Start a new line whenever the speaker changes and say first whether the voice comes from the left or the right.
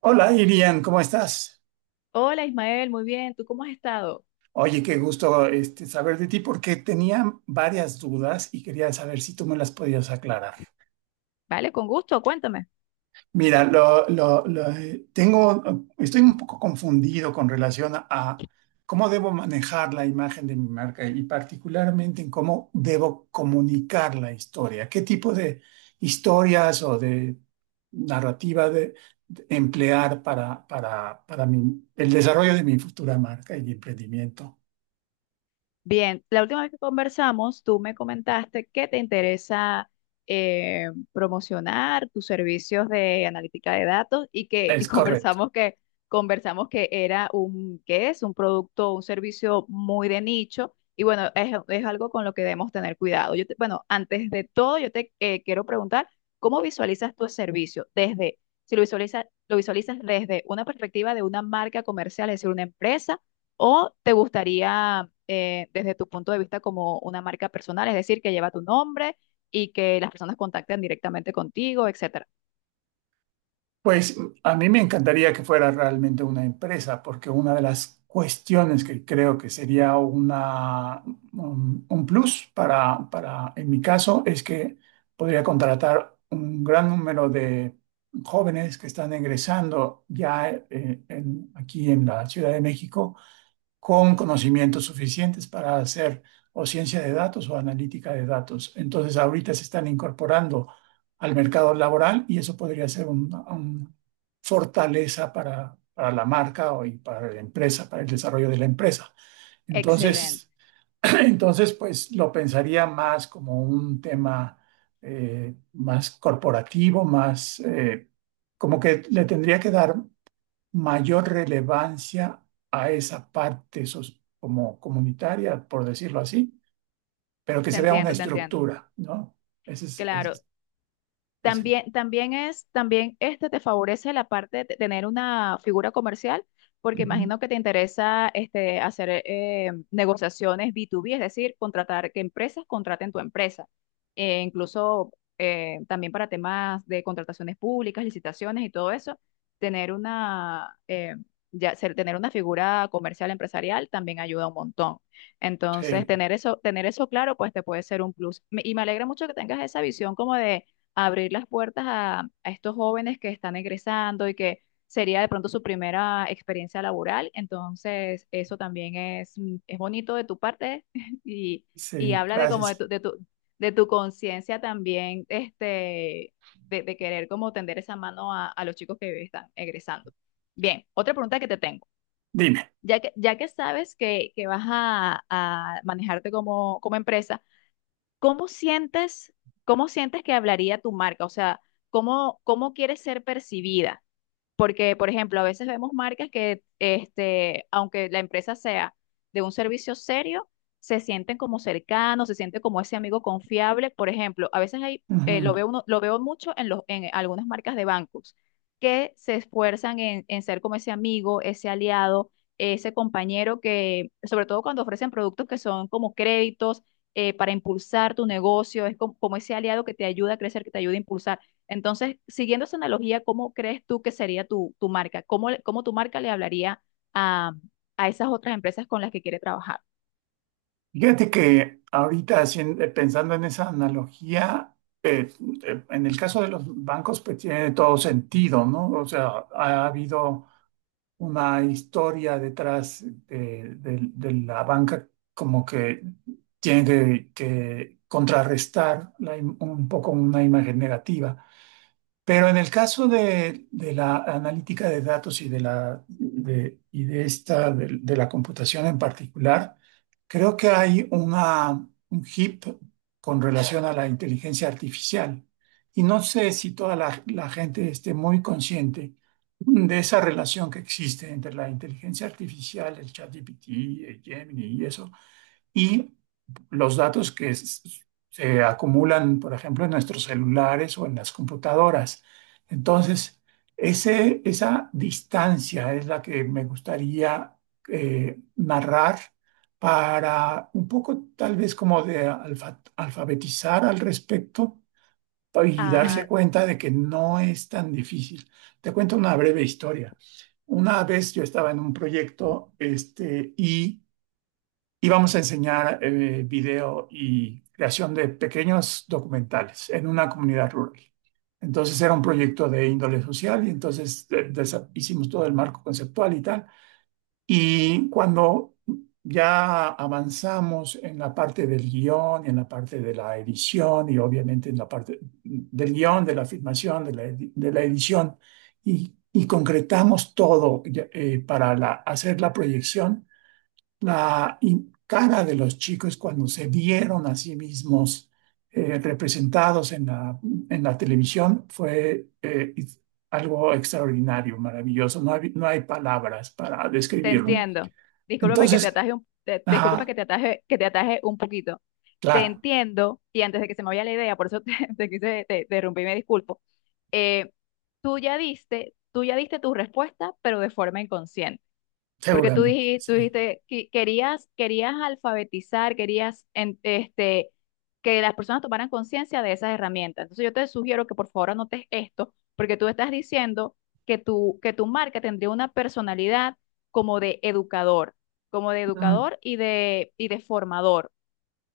right: Hola, Irian, ¿cómo estás?
left: Hola Ismael, muy bien, ¿tú cómo has estado?
right: Oye, qué gusto saber de ti porque tenía varias dudas y quería saber si tú me las podías aclarar.
left: Vale, con gusto, cuéntame.
right: Mira, tengo, estoy un poco confundido con relación a cómo debo manejar la imagen de mi marca y particularmente en cómo debo comunicar la historia. ¿Qué tipo de historias o de narrativa de emplear para el desarrollo de mi futura marca y emprendimiento?
left: Bien, la última vez que conversamos, tú me comentaste que te interesa promocionar tus servicios de analítica de datos y que
right: Es correcto.
left: conversamos que era un que es un producto, un servicio muy de nicho y bueno, es algo con lo que debemos tener cuidado. Bueno, antes de todo, yo te quiero preguntar cómo visualizas tu servicio desde si lo visualizas desde una perspectiva de una marca comercial, es decir, una empresa o te gustaría desde tu punto de vista como una marca personal, es decir, que lleva tu nombre y que las personas contacten directamente contigo, etcétera.
right: Pues a mí me encantaría que fuera realmente una empresa, porque una de las cuestiones que creo que sería un plus para, en mi caso, es que podría contratar un gran número de jóvenes que están egresando ya aquí en la Ciudad de México con conocimientos suficientes para hacer o ciencia de datos o analítica de datos. Entonces, ahorita se están incorporando al mercado laboral y eso podría ser una un fortaleza para la marca o y para la empresa, para el desarrollo de la empresa.
left: Excelente,
right: Entonces, entonces, pues lo pensaría más como un tema más corporativo, más... como que le tendría que dar mayor relevancia a esa parte como comunitaria, por decirlo así, pero que
left: te
right: se vea una
left: entiendo, te entiendo.
right: estructura, ¿no? Ese
left: Claro.
right: es el sen-
left: También te favorece la parte de tener una figura comercial, porque
right: ujú.
left: imagino que te interesa hacer negociaciones B2B, es decir, contratar que empresas contraten tu empresa. Incluso también para temas de contrataciones públicas, licitaciones y todo eso, tener una, eh, ya, tener una figura comercial empresarial también ayuda un montón. Entonces,
right: Sí,
left: tener eso claro, pues te puede ser un plus. Y me alegra mucho que tengas esa visión como de abrir las puertas a estos jóvenes que están egresando y que sería de pronto su primera experiencia laboral. Entonces, eso también es bonito de tu parte y, y
right: sí,
left: habla de como de
right: gracias.
left: tu conciencia también, de querer como tender esa mano a los chicos que están egresando. Bien, otra pregunta que te tengo.
right: Dime.
left: Ya que sabes que vas a manejarte como empresa. ¿Cómo sientes, cómo sientes que hablaría tu marca? O sea, ¿cómo quieres ser percibida? Porque, por ejemplo, a veces vemos marcas que, aunque la empresa sea de un servicio serio, se sienten como cercanos, se sienten como ese amigo confiable. Por ejemplo, a veces hay,
right: Ujú.
left: lo veo mucho en en algunas marcas de bancos que se esfuerzan en ser como ese amigo, ese aliado, ese compañero que, sobre todo cuando ofrecen productos que son como créditos para impulsar tu negocio, es como ese aliado que te ayuda a crecer, que te ayuda a impulsar. Entonces, siguiendo esa analogía, ¿cómo crees tú que sería tu marca? ¿Cómo tu marca le hablaría a, a esas otras empresas con las que quiere trabajar?
right: Fíjate que ahorita pensando en esa analogía, eh, en el caso de los bancos, pues tiene todo sentido, ¿no? O sea, ha habido una historia detrás de la banca, como que tiene que contrarrestar un poco una imagen negativa. Pero en el caso de la analítica de datos y de la, de, y de esta, de la computación en particular, creo que hay un hip con relación a la inteligencia artificial. Y no sé si toda la gente esté muy consciente de esa relación que existe entre la inteligencia artificial, el ChatGPT, el Gemini y eso, y los datos que se acumulan, por ejemplo, en nuestros celulares o en las computadoras. Entonces, esa distancia es la que me gustaría narrar para un poco tal vez como de alfabetizar al respecto y darse
left: Ah,
right: cuenta de que no es tan difícil. Te cuento una breve historia. Una vez yo estaba en un proyecto, este, y vamos a enseñar video y creación de pequeños documentales en una comunidad rural. Entonces era un proyecto de índole social y entonces hicimos todo el marco conceptual y tal. Y cuando ya avanzamos en la parte del guión, en la parte de la edición y obviamente en la parte del guión, de la filmación, de la edición y concretamos todo para hacer la proyección, cara de los chicos cuando se vieron a sí mismos representados en la televisión fue algo extraordinario, maravilloso. No hay, no hay palabras para
left: te
right: describirlo.
left: entiendo.
right: Entonces,
left: Discúlpame
right: ajá,
left: que te ataje un poquito. Te
right: claro,
left: entiendo, y antes de que se me vaya la idea, por eso te rompí, me disculpo. Eh, tú ya diste tu respuesta, pero de forma inconsciente. Porque tú
right: seguramente,
left: dijiste, tú
right: sí.
left: dijiste que querías alfabetizar, que las personas tomaran conciencia de esas herramientas. Entonces yo te sugiero que por favor anotes esto, porque tú estás diciendo que tu marca tendría una personalidad como de educador, como de
right: Ujú.
left: educador y de formador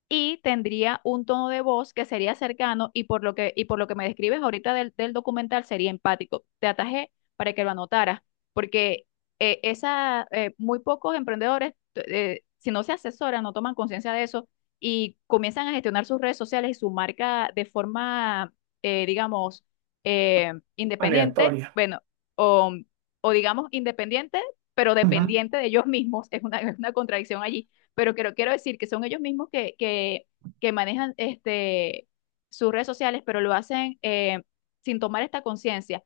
left: y tendría un tono de voz que sería cercano y por lo que me describes ahorita del documental sería empático. Te atajé para que lo anotaras, porque muy pocos emprendedores, si no se asesoran, no toman conciencia de eso y comienzan a gestionar sus redes sociales y su marca de forma, digamos, independiente,
right: Aleatoria.
left: bueno, o, o digamos independiente, pero
right: Ujú.
left: dependiente de ellos mismos, es una contradicción allí, pero quiero decir que son ellos mismos que manejan sus redes sociales, pero lo hacen sin tomar esta conciencia.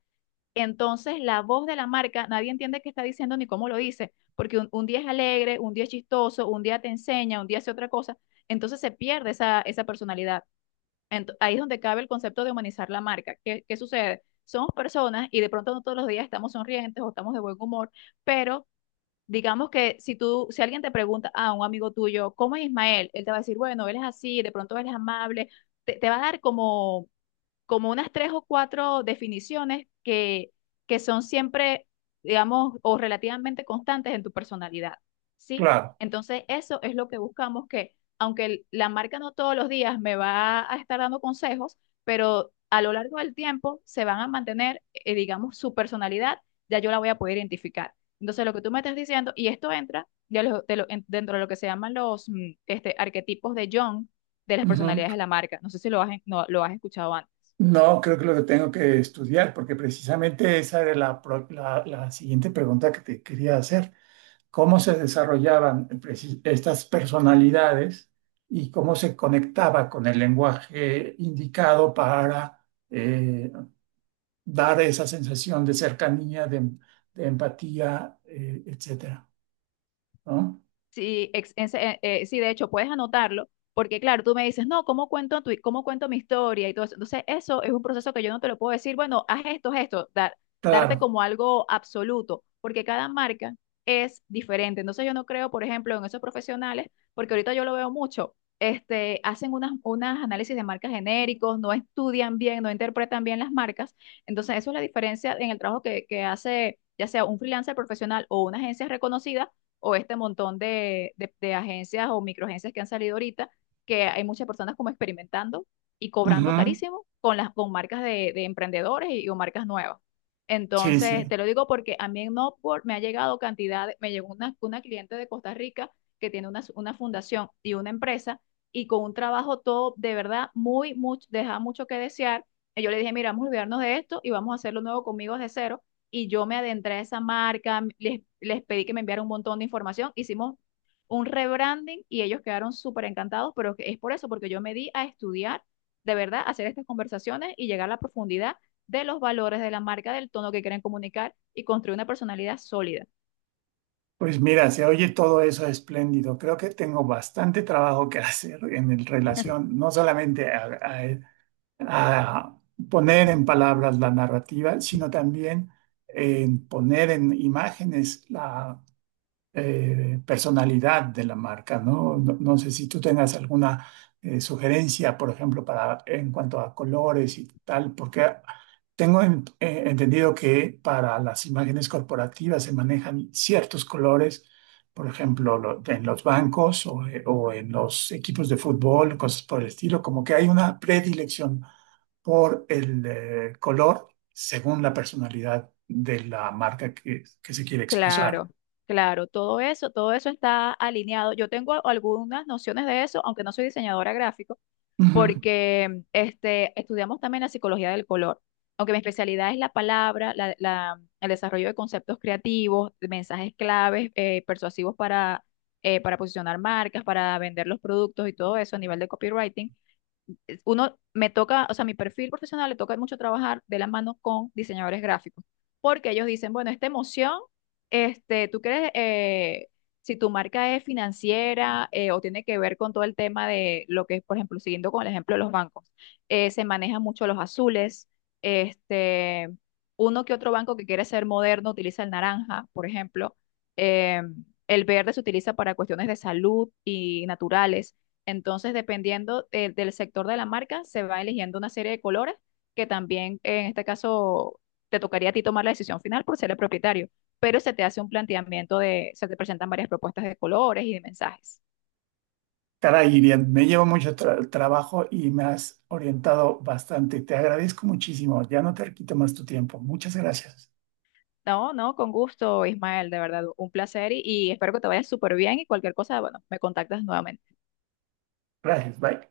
left: Entonces, la voz de la marca, nadie entiende qué está diciendo ni cómo lo dice, porque un día es alegre, un día es chistoso, un día te enseña, un día hace otra cosa, entonces se pierde esa personalidad. Ahí es donde cabe el concepto de humanizar la marca. ¿Qué sucede? Somos personas y de pronto no todos los días estamos sonrientes o estamos de buen humor, pero digamos que si alguien te pregunta a un amigo tuyo, ¿cómo es Ismael? Él te va a decir, bueno, él es así, de pronto él es amable, te va a dar como unas tres o cuatro definiciones que son siempre, digamos, o relativamente constantes en tu personalidad, ¿sí?
right: Claro.
left: Entonces, eso es lo que buscamos, que aunque la marca no todos los días me va a estar dando consejos, pero a lo largo del tiempo se van a mantener, digamos, su personalidad, ya yo la voy a poder identificar. Entonces, lo que tú me estás diciendo, y esto entra dentro de lo que se llaman los arquetipos de Jung, de las
right: Ujú.
left: personalidades de la marca. No sé si no, lo has escuchado antes.
right: No, creo que lo que tengo que estudiar, porque precisamente esa era la siguiente pregunta que te quería hacer. ¿Cómo se desarrollaban estas personalidades y cómo se conectaba con el lenguaje indicado para eh, dar esa sensación de cercanía, de empatía, etcétera? ¿No?
left: Sí, ex- en sí, de hecho, puedes anotarlo, porque claro, tú me dices, no, ¿cómo cómo cuento mi historia y todo eso? Entonces, eso es un proceso que yo no te lo puedo decir, bueno, haz esto, darte
right: Claro.
left: como algo absoluto, porque cada marca es diferente. Entonces, yo no creo, por ejemplo, en esos profesionales, porque ahorita yo lo veo mucho, hacen unas análisis de marcas genéricos, no estudian bien, no interpretan bien las marcas. Entonces, eso es la diferencia en el trabajo que hace, ya sea un freelancer profesional o una agencia reconocida o este montón de agencias o microagencias que han salido ahorita, que hay muchas personas como experimentando y cobrando
right: Ujú.
left: carísimo con las con marcas de emprendedores o marcas nuevas.
right: Sí,
left: Entonces,
right: sí.
left: te lo digo porque a mí en Upwork me ha llegado cantidad. Me llegó una cliente de Costa Rica que tiene una fundación y una empresa, y con un trabajo todo de verdad mucho, deja mucho que desear. Y yo le dije, mira, vamos a olvidarnos de esto y vamos a hacerlo nuevo conmigo desde cero, y yo me adentré a esa marca, les pedí que me enviaran un montón de información, hicimos un rebranding y ellos quedaron súper encantados. Pero es por eso, porque yo me di a estudiar, de verdad, hacer estas conversaciones y llegar a la profundidad de los valores de la marca, del tono que quieren comunicar y construir una personalidad sólida.
right: Pues mira, se oye todo eso espléndido. Creo que tengo bastante trabajo que hacer en relación, no solamente a a poner en palabras la narrativa, sino también en poner en imágenes personalidad de la marca, ¿no? No, no sé si tú tengas alguna sugerencia, por ejemplo, para, en cuanto a colores y tal, porque tengo entendido que para las imágenes corporativas se manejan ciertos colores, por ejemplo, en los bancos o en los equipos de fútbol, cosas por el estilo, como que hay una predilección por el color según la personalidad de la marca que se quiere expresar.
left: Claro, claro, todo eso está alineado. Yo tengo algunas nociones de eso, aunque no soy diseñadora gráfica, porque estudiamos también la psicología del color. Aunque mi especialidad es la palabra, el desarrollo de conceptos creativos, de mensajes claves, persuasivos para posicionar marcas, para vender los productos y todo eso a nivel de copywriting, uno me toca, o sea, mi perfil profesional le toca mucho trabajar de la mano con diseñadores gráficos, porque ellos dicen, bueno, esta emoción, tú crees, si tu marca es financiera o tiene que ver con todo el tema de lo que es, por ejemplo, siguiendo con el ejemplo de los bancos, se manejan mucho los azules, este, uno que otro banco que quiere ser moderno utiliza el naranja, por ejemplo. eh, el verde se utiliza para cuestiones de salud y naturales. Entonces, dependiendo del sector de la marca, se va eligiendo una serie de colores que también en este caso te tocaría a ti tomar la decisión final por ser el propietario, pero se te presentan varias propuestas de colores y de mensajes.
right: Caray, Irian, me llevo mucho trabajo y me has orientado bastante. Te agradezco muchísimo. Ya no te quito más tu tiempo. Muchas gracias.
left: No, no, con gusto, Ismael, de verdad, un placer, y espero que te vayas súper bien, y cualquier cosa, bueno, me contactas nuevamente.
right: Gracias, bye.